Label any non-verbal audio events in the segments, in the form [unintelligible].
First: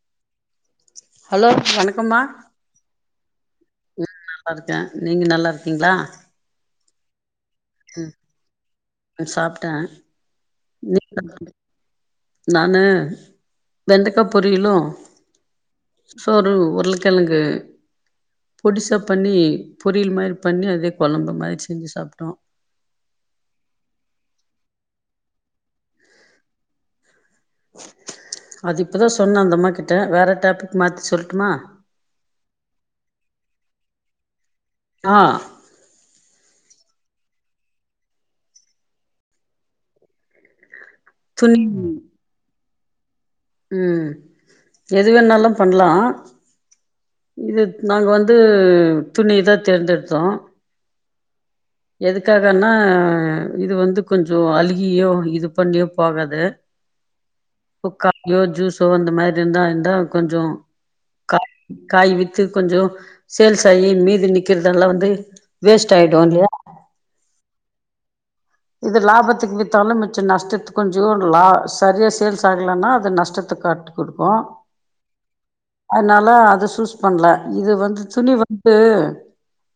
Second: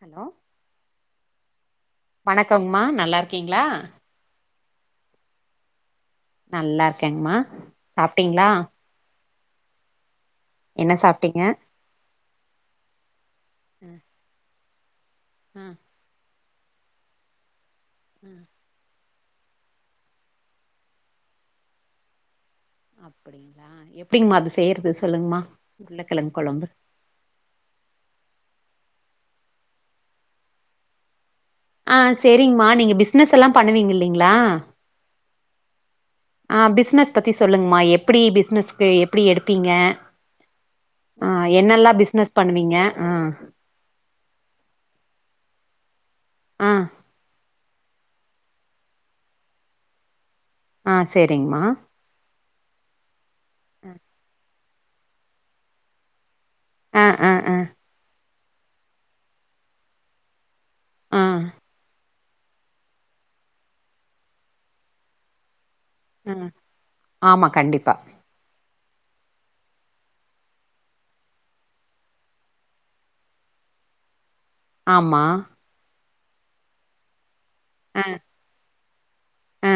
Hello hello வணக்கம்மா க்கங்கமா நல்லாருக்கீங்களா உம் நல்லா இருக்கே நீங்க நல்லா இருக்கீங்களா நல்லா இருக்கேங்கமா சாப்ட்டீங்களா சாப்ட்ட என்ன நீங்க சாப்ட்டீங்க [unintelligible] நானு வெண்டக்கா பொரியலு ஆ சோறு உருளக்கிழங்கு உம் பொடிசா பண்ணி பொரியல் மாரி பண்ணி அதே குழம்பு மாரி செஞ்சு சாப்ட்டோ அப்டிங்களா எப்டிங்கமா அது செய்றது சொல்லுங்கமா உருக்கிழங்கு குழம்பு அது இப்பதா சொன்ன அந்தம்மா கிட்ட வேற டாபிக் மாத்தி சொல்லட்டுமா ஆ சரிங்கம்மா நீங்க பிசினஸ் எல்லாம் பண்ணுவீங்க இல்லைங்களா ஆ [unintelligible] ஆ பிஸ்னஸ் பத்தி சொல்லுங்கமா எப்படி பிஸ்னஸ்க்கு எப்படி எடுப்பீங்க ஆ துணி என்னல்லா பிஸ்னஸ் பண்ணுவீங்க ஆ ம் எது வேணாலு பண்ணலா ஆ இது நாங்க வந்து துணி தா தேர்ந்தெடுத்தோ ஆ சரிங்கமா எதுக்காகன்னா இது வந்து கொஞ்ச அழுகியோ இது பண்ணியோ போகாது ஆ ஆ அ உப்பு க்காயோ ஜூஸோ அந்த மாதிரி இருந்தா இருந்தா கொஞ்சம் ஆ கா காய் வி கொஞ்ஜோ சேல்ஸ் ஆகி மீதி நிக்கறதெல்லா வந்து வேஸ்ட் ஆயிடும் ஆ இல்லயா ஆமா கண்டிப்பா இது லாபத்துக்கு வித்தாலும் மிச்சம் நஷ்டத்து கொஞ்சம் லா சரியாக சேல்ஸ் ஆகலன்னா அது நஷ்டத்துக்கு காட்டு கொடுப்போ ஆமா அதனால அத சூஸ் பண்ணல இது வந்து ஆ துணி வந்து ஆ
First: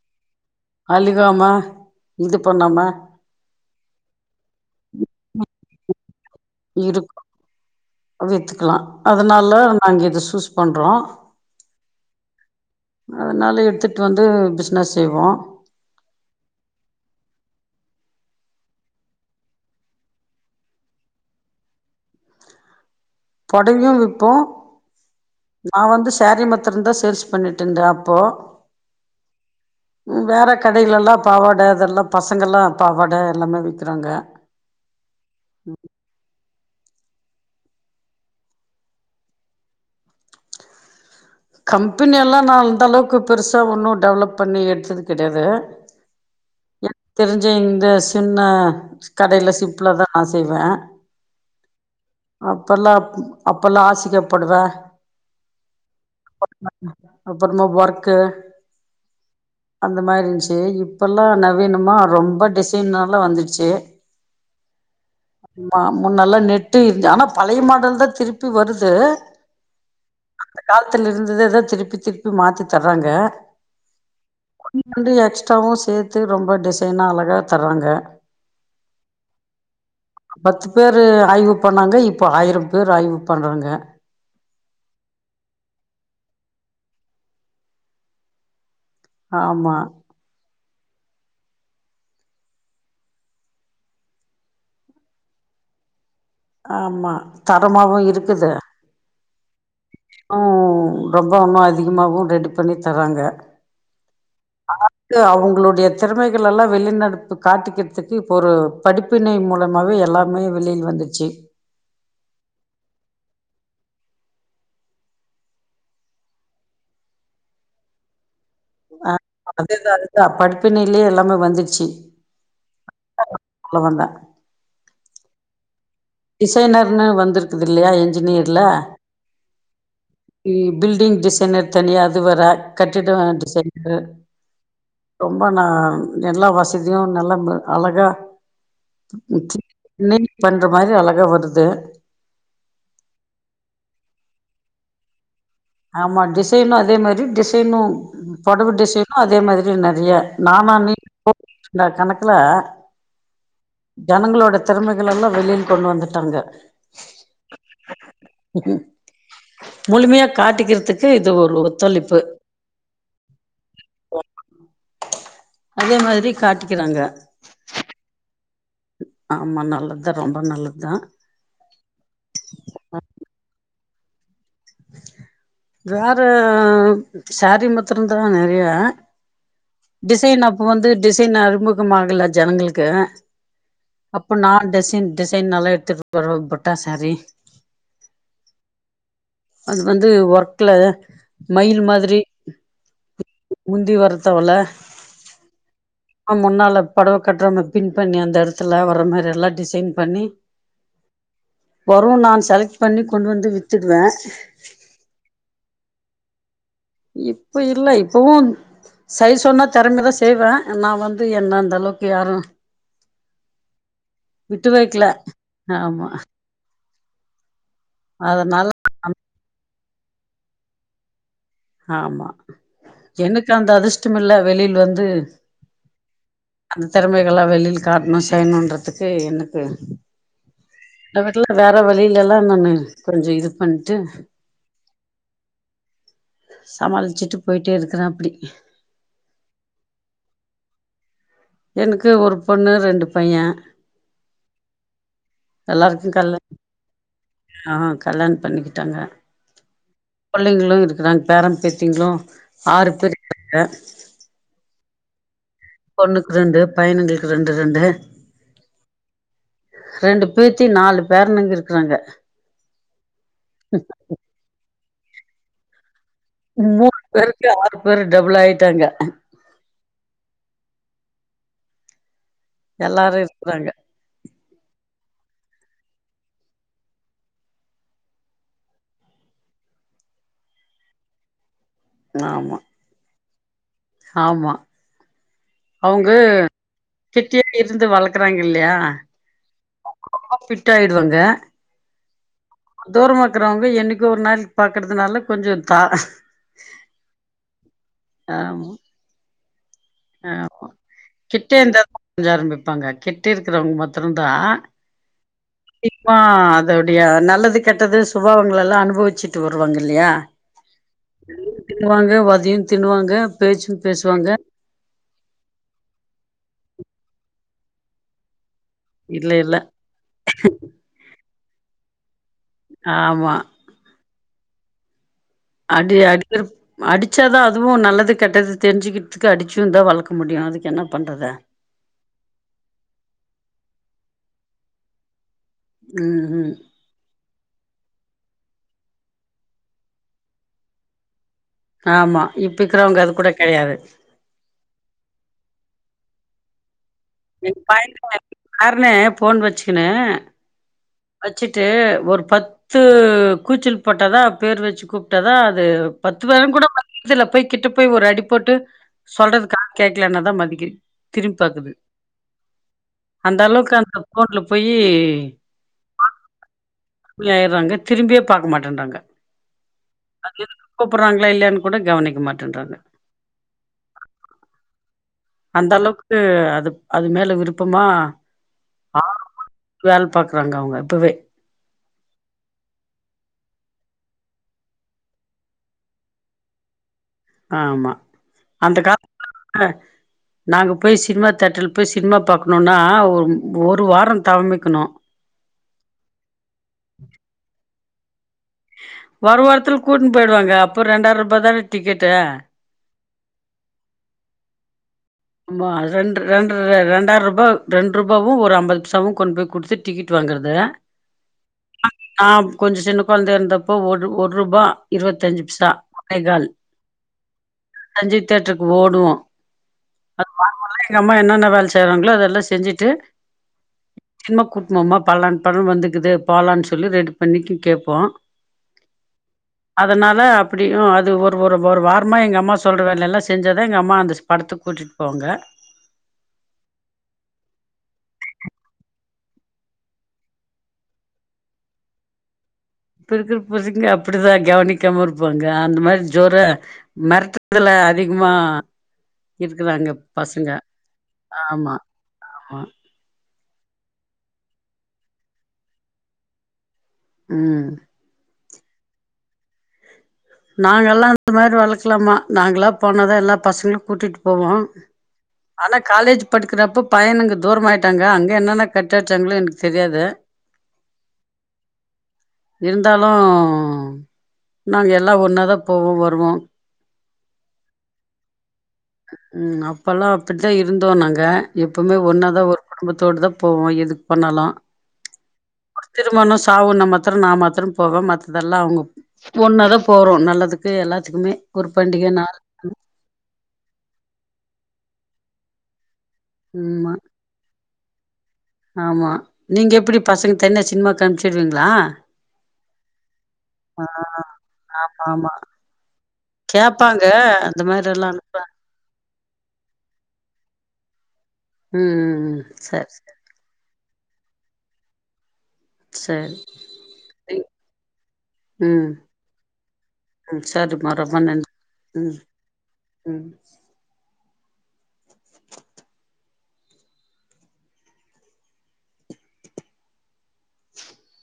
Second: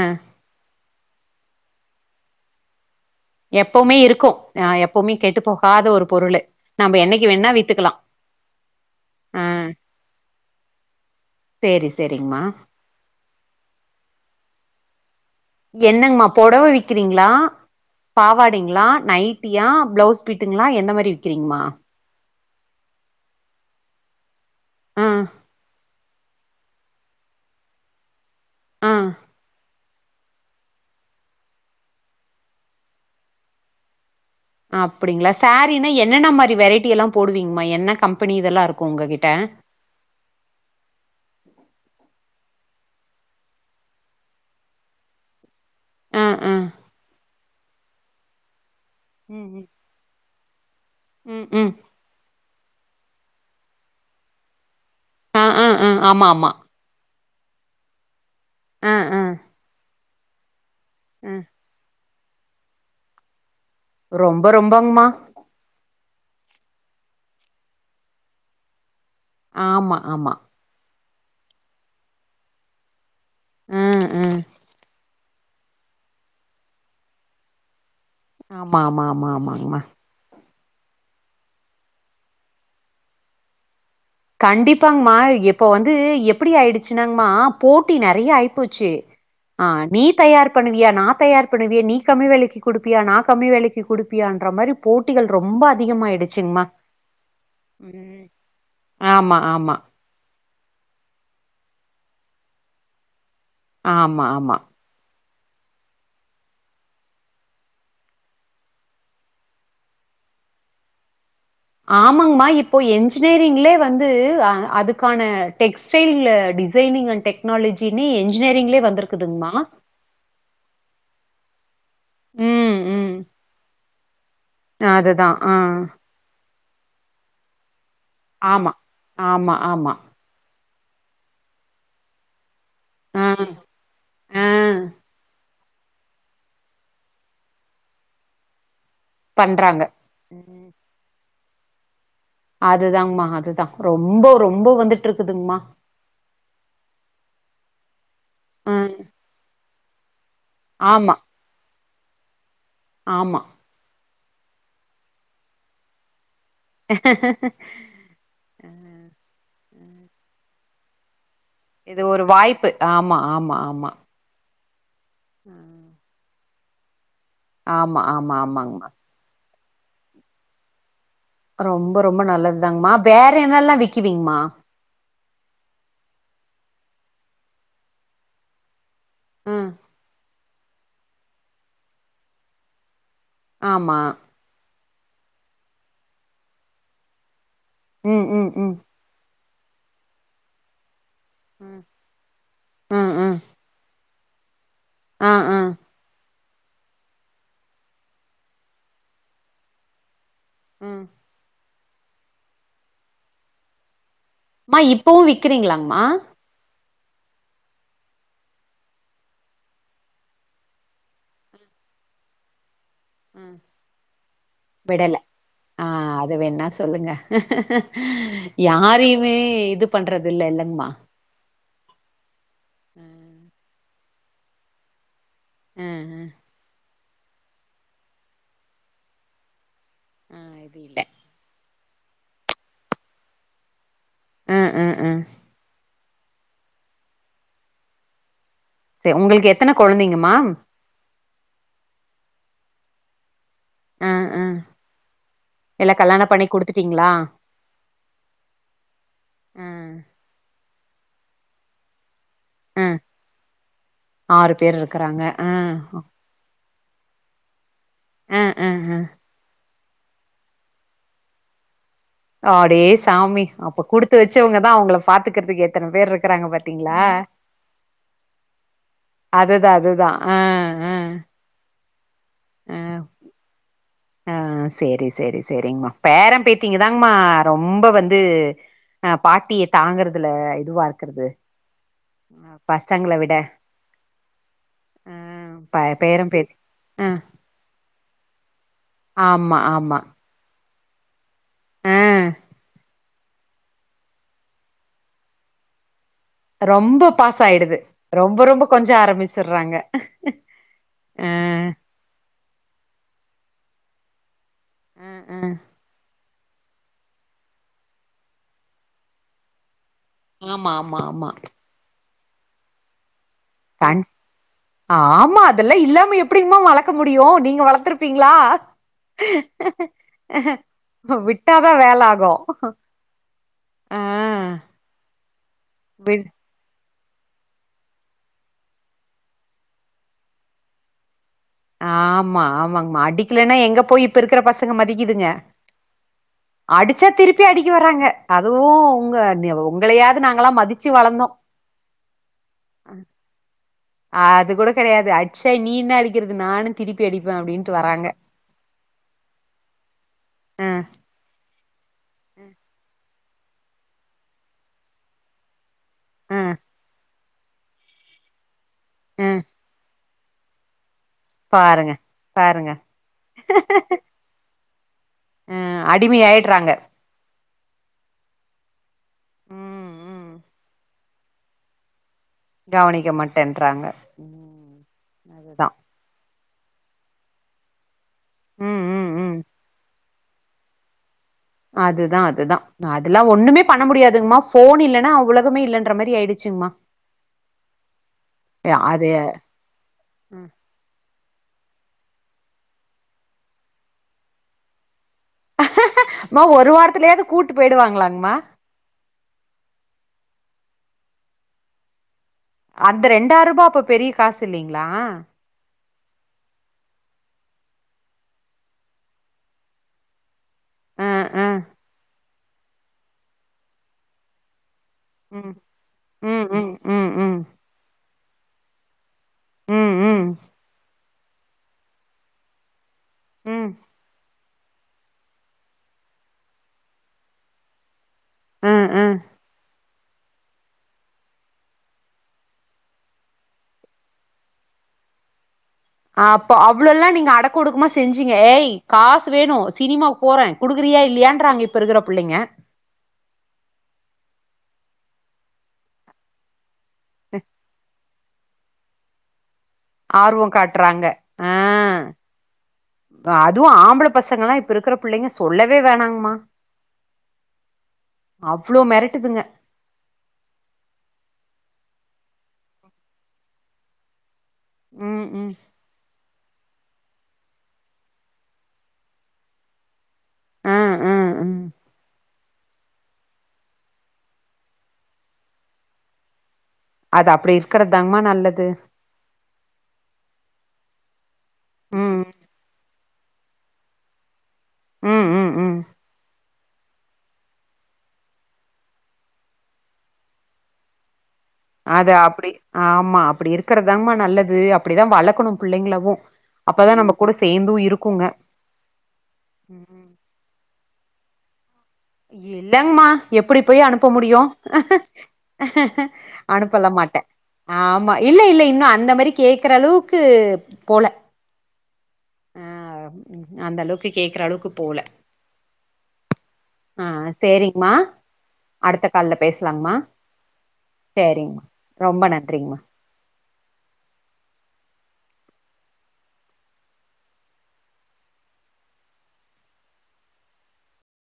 அழுகாமா இது பண்ணாமா எப்பவுமே இருக்கும் எப்பவுமே கெட்டு போகாத ஒரு பொருள் நம்ம இருக்கு என்னைக்கு வேணுணா வித்துக்கலா வித்துக்கலா ஆ அதனால நாங்க இத சூஸ் பண்றோம் சேரி சேரிங்மா அதனால எடுத்துடு வந்து பிஸ்னஸ் செய்வோ என்னங்கமா புடவ விக்கிறீங்களா பாவாடைங்களா நைட்டியா ப்ளவுஸ் பீட்டுங்களா எந்த மாரி விக்கிறீங்கம்மா பொடவையு விப்போ ஆ நா வந்து சேரீ மாத் தந்ரோ சேல்ஸ் பண்ணிட்ருந்தே அப்போ அ வேற கடைலல்லா பாவாட அதெல்லா பசங்கள்லா பாவாட எல்லாமே விக்கிறாங்க அப்படிங்களா சேரீனா என்னென்ன மாரி வெரைட்டி எல்லா போடுவீங்மா என்ன கம்பெனி இதெல்லா இருக்கு உங்க கிட்ட கம்பெனியெல்லா நா அந்தளவுக்கு பெருசாக ஒன்னு டெவலப் பண்ணி எடுத்தது கெடையாது ஆ ஆ எனக்கு தெரிஞ்ச இந்த சின்ன கடைல ம் சிப்லா தா நா செய்வே ம் ம் ம் அப்பல்லா அப்பல்லா ஹாசிக பொடவ அ அ [inaudible] அப்பறமா ஒர்க்கு அ அ அந்த மாரி இருந்துச்சு இப்பல்லா நவீனமா ரொம்ப டிசைன்னால வந்துடுச்சு ரொம்ப ரொம்பங்ம்மா ஆமா முன்னல்லா நெட்டு இருந்து ஆனா பழைய மாடல் தா திருப்பி வருது ஆமா ஆமா அந்த காலத்துல இருந்ததே தா திருப்பி திருப்பி மாத்தி தர்றாங்க [inaudible] ஆ ஆ [unintelligible] எக்ஸ்ராவு சேத்து ரொம்ப டிசைனா அழகாக தர்றாங்க ஆமா ஆமா ஆமா ஆமாங்ம்மா பத்து பேரு ஆய்வு பண்ணாங்க இப்போ ஆயிரம் பேரு ஆய்வு பண்றாங்க கண்டிப்பாங்ம்மா இப்ப வந்து எப்டி ஆயிடுச்சுனாங்ம்மா போட்டி நெறைய ஆயிப்போச்சு ஆ ஆமா நீ தயார் பண்ணுவியா நா தயார் பண்ணுவியே நீ கம்மி வெலைக்கு குடுப்பியா நா கம்மி வெலைக்கு குடுப்பியான்ற மாரி போட்டிகள் ரொம்ப அதிகமாயிடுச் ஆமா தரமாவு இருக்குது ஆமா, ஆமா ம் ரொம்போ உன்னு அதிகமாகவு ரெடி பண்ணி தராங்க ஆமா ஆமா [inaudible] அவுங்களுடைய திறமைகள் எல்லா வெளிநடப்பு காட்டிக்கிறதுக்கு இப்பொரு படிப்பினை மூலமாவே எல்லாமே வெளில வந்துச்சு ஆமாங்கமா இப்போ என்ஜினியரிங்லே வந்து ஆ அதுக்கான டெக் ஸ்டைல் டிசைனிங் அன் டெக்னாலஜினே என்ஜினியரிங்லே வந்துருக்குதுங்மா அதா படிப்பினிலே எல்லாமே வந்துர்ச்சி ம் ம் [unintelligible] தா அதுதா ஆ டிசைனர்னு வந்துருக்குது இல்லையா இன்ஜினியர்ல ஆமா. ஆமா, ஆமா. இ பில்டிங் டிசைனர் தனியா அது வேற கட்டிட ஆ, டிசைன் இது ஆ. ரொம்ப நா எல்லா வசதியு நல்லா அழகா பண்றாங்க நீட் பண்ற ம் மாரி அழகா வருது அதுதாங்மா அதுதா ரொம்போ ரொம்போ வந்துட்ருக்குதுங்மா ஆமா டிசைனு அதே மாரி டிசைனு பொடவ அ டிசைனு அதே மாரி நெறைய நானா நீ ஆமா போ [inaudible] கணக்குல ஆமா ஜனங்களோட திறமைகளல்லாம் வெளில கொண்டு வந்துட்டாங்க முழுமையா காட்டிக்கிறதுக்கு இது ஒரு ஒத் இது ஒரு வாய்ப்பு ஆமா ஆமா ஆமா ம் அதே மாதுரி காட்டிக்கிறாங்க ஆமா ஆமா ஆமாங்மா ஆமா நல்லது தா ரொம்ப நல்லது தா ரொம்போ ரொம்ப நல்லதுதாங்ம்மா வேற என்னல்லா விக்குவிங்மா வேற சேரீ மாத்திரம் தான் நெறைய ம் டிசைன் அப்போ வந்து டிசைன் அறிமுகமாகல ஜனங்களுக்கு ஆமா அப்போ நார் டிசைன் டிசைன் நல்லா எடுத்துட்டு வர புட்டா சாரி ம் ம் ம் அது வந்து ஒர்க்ல மயில் மாதிரி ம் ம் முந்தி வரத்தவ்ள ஆ ஆன் ஆம் முன்னால பொடவ கட்ற பின் பண்ணி அந்த எடத்துல வர மாரில்லா டிசைன் பண்ணி ம் வரூன் நான் செலக்ட் பண்ணி கொண்ட் வந்து வித்துடுவே மா இப்பவு விக்கிறீங்ளாங்மா இப்ப இல்ல இப்பவும் சைஸ் சொன்னா தெறமயாதா செய்வேன் நா வந்து என்ன அந்த அளவுக்கு யாரும் விட்டு வைக்ல விடல ஆ ஆமா அது வேணா சொல்லுங்க அதனால யாரையுமே இது பண்றது இல்ல இல்லங்மா ஆமா ம் எனக்கு அந்த அதிர்ஷ்டமில்ல வெளில வந்து ம் அந்த தெறமைகள்லா வெளில காட்ணும் செய்னுன்றதுக்கு எனக்கு ம் இது இல்ல அதுகுல்லா வேற வழில எல்லா நானு கொஞ்ச இது பண்டு ம் ம் ம் சமாளிசிட்டு போயிட்டே இருக்றேன் அப்டி தே உங்ளுக்கு எத்தன கெழந்தைங்கமா எனுக்கு ஒரு பொண்ணு ரெண்டு பையன் ஆ ஆ எல்லா எல்லாருக்கு கல்யாண கல் பண்ணி குடுத்துட்டீங்களா ஆ கல்யாணம் பண்ணி கிட்டாங்க ஆ புள்ளைங்களும் இருக்கிறாங் பேரம் பேத்திங்களும் ஆ ஆறு பேரு இருக்காங்க ஆறு பேர் இருக்றாங்க ம் பெணுக்கு ரெண்டு பையன்ங்களுக்கு ரெண்டு ரெண்டு ம் ம் ம் ரெண்டு பேத்தி நாலு பேரனுங்க இருக்கிறாங்க அடே சாமி அப்ப குடுத்து வச்சவங்க தா அவங்கள பாத்துக்கறதுக்கு எத்தன பேர் இருக் மூணு பேருக்கு ஆறு பேரு டபுள் ஆய்டாங்க அதுதா அதுதா ம் எல்லாரு இருக்குறாங்க அ சேரி சேரி சேரிங்கமா பேர பேத்திங்க தாங்மா ரொம்ப வந்து ஆ பாட்டிய தாங்குறதுல இதுவாருக்கறது ஆ ஆமா பசங்ள விட ஆமா ஆ ப அவுங்க பேரம் பேத்தி ஆ கிட்டயே இருந்து வளக்குறாங்க இல்லியா ஆமா ஆமா ரொம்ப ஃபிட் ஆய்டுவாங்க ஆ தூரமா இருக்கறவங்க என்னிக்கோ ஒரு நாள் பாக்கறதுனால கொஞ்ச தா ரொம்ப பாசோ ஆய்டுது ரொம்ப ரொம்ப ஆமா கொஞ்ச ஆரம்பிச்சிறாங்க ஆமா கிட்டே இந்தாத கொஞ்ச ஆரம்பிப்பாங்க கிட்டே இருக்றவங்க மாத்ரந்தா அ அ ஆ அதோடய நல்லது கெட்டது சுபாவங்கள எல்லா அனுபவிச்சிட்டு வருவாங்க இல்லியா ஆமா ஆமா ஆமா தின்னுவாங்க வதையு தின்னுவாங்க பேச்சு கண் பேசுவாங்க ஆமா அதெல்லா இல்லாம எப்டிங்மா வளக்க முடியு நீங்க வளத்துருப்பிங்ளா இல்ல இல்ல விட்டாதா வேல ஆகு ஆமா ஆ அடி விட் அடிக்ற அடிச்சாதா அதுவு நல்லது கெட்டது தெரிஞ்சுக்கிறதுக் அடிச்சும்தா வளக்க முடியு அதுக்கு என்ன பண்றது ஆமா ஆமாங்கமா அடிக்கிலனா எங்க போய் இப்ப இருக்கிற பசங்க மதிகிதுங்க ம் ம் அடிச்சா திருப்பி அடிக்க வராங்க அதுவு உங்க உங்களயாது நாங்கலா மதிச்சு வளந்தோ ஆமா இப்பிக்கிறவங்க அது கூட கெடையாது அது கூட கெடையாது அட்சா நீ என்னா அடிக்கறது நானு திருப்பி அடிப்பே எங்க அப்டின்ட்டு பைய வராங்க [inaudible] பேர்னே ஃபோன் வச்சுக்குனு அ வச்சுட்டு ஒரு பத்து கூச்சல் போட்டதா பேர் வச்சு கூப்ட்டதா அது பத்து அ பேரு கூட [inaudible] துல போய் கிட்ட போய் ஒரு அடி போட்டு அ சொல்றதுக்காக கே க்லனாதா மதிக் திரும்பி பாக்குது பாருங்க பாருங்க அந்த அளவுக்கு அந்த ஃபோன்ல போயி அ அடிமை ஆயிட்றாங்க ஆயிட்றாங்க திரும்பியே பாக்க மாட்டன்றாங்க ம் ம் கூப்புட்றாங்களா இல்லயான்னு கூட கவனிக்க மாட் கவனிக்க மாட்டேன்றாங்க ம் அதுதா அந்த அளவுக்கு அது அது மேல விருப்பமா ம் ம் ம் பாக்குறாங்க அவங்க இப்பவே அதுதா அதுதா அதெல்லா ஒண்ணுமே பண்ண முடியாதுங்கமா ஃபோன் இல்லன்னா உலகமே இல்லைன்ற மாரி ஆயிடுச்சுங்ம்மா ஆமா அந்த அது காலத்துல நாங்க போய் சினிமா தேட்ரில போய் சினிமா பாக்கணுன்னா ஒரு ஒரு வார தவம் இருக்கணு ம்மா ஒரு வாரத்துலயாவது கூட்டு போயிடுவாங்களாங்மா ஒரு வாரத்துல கூட்னு போயிடுவாங்க அப்போ ரெண்டாயிர ரூபாதான டிக்கெட்டு அந்த ரெண்டாயிர ரூபா அப்ப பெரிய காசு இல்லைங்களா ஆ ரெண்டு ரெண்டு ரெண்டாயிர ரூபா ரெண்டு ரூபாவும் ஒரு அம்பது பைசாவு கொண்டு போய் குடுத்துட்டு டிக்கெட் வாங்குறது அ அ நா கொஞ்ச சின்ன குழந்தை இருந்தப்போ ஒரு ஒரு ரூபா இருபத்தஞ்சு ம் பைசா ம் மேகால் ம் ம் ம் ரன்ஜி தேட்டருக்கு ஓடுவோ ம் அது ம் வாங்கலா எங்க அம்மா என்னென்ன வேல செய்யறாங்களோ அதெல்லா செஞ்சிட்டு ம் சினிமா கூட்டும்மா பலான் பழம் வந்துக்குது போலான்னு சொல்லி ரெண்டு மணிக்கு கேட்போ ம் ம் அதனால அப்டியு அது ஒரு ஒரு ஒரு வாரமா எங்க அம்மா சொல்ற வேலையெல்லா செஞ்ச தா எங்க அம்மா அந்த படத்துக்கு கூட்டிட்டு போவாங்க அப்போ அவ்வள எல்லா நீங்க அடக்க ஒடுக்குமா செஞ்சீங்க ஏய் காசு வேணு சினிமாக்கு போற குடுக்குறியா இல்லையாறாங்க இப்போ இருகிற பிள்ளைங்க இப்ப இருக்கிற பசங்க அப்டிதா கவனிக்காம இருப்பாங்க அந்த மாதிரி ஜோர மெரட்றதுல அதிகமா இருக்குறாங்க ஆர்வ பசங்க காட்றாங்க அ ஆமா ஆமா அதுவு ஆம்பள பசங்கல்லா இப்ப இருக்கிற பிள்ளைங்க சொல்லவே வேணாங்கமா ம் அவ்ளோ மெரட்டுதுங்க நாங்கல்லா இந்த மாதிரி வளக்கலாமா நாங்களா போனதா எல்லா பசங்களு கூட்டிட்டு போவோ ம் ம் ஆனா காலேஜ் படிக்கிறப்ப பையனுங்க தூரமாயிட்டாங்க அங்க என்னென்ன கட்டடிச்சாங்கனு எனக்கு தெரியாது ஆ ஆ இருந்தாலு நாங்க எல்லா ஒன்னாதா போவோ வருவோ அது அப்டி இருக்கற தாங்கமா நல்லது ம் அப்பல்லா அப்டித்தா இருந்தோ நாங்க எப்பவுமே ம் ஒன்னாதா ஒரு படம் கும்பத்தோட தா போவோ எதுக்கு போணாலு ம் ம் ம் ஒரு திருமண சாவுன்ன மாத்திர நா மாத்திர போவே மத்ததெல்லா அவங்க ஒன்னதா போறோ நல்லதுக்கு எல்லாத்துக்குமே ஒரு அத பண்டிகை நாள் அப்டி ஆமா அப்டி இருக்கறதாங்கமா நல்லது அப்டிதா வளக்கணு பிள்ளைங்களாவு ஆமா அப்பதா நம்ம கூட சேர்ந்து இருக்குங்க ஆமா நீங்க எப்டி பசங்க தனியா சினிமாக்கு அனுப்ச்சுடுவீங்களா இல்லங்மா எப்டி போய் அனுப்ப முடியு ஆமா ஆமா அனுப்பலா கேப்பாங்க மாட்டே அந்த மாரி எல்லா ஆமா அனுப்ப இல்ல இல்ல இன்னு அந்த மாறி கேக்கற அளவுக்கு போல உம் உம் உம் ஆ சேர் அந்த அளவுக்கு கேக்குற அளவுக்கு போல சேரி ஆ சேரிங்மா அடுத்த கால்ல பேசலாங்மா ம் சரிம்மா சேரிங்மா ரொம்ப நன்றிங்மா உம்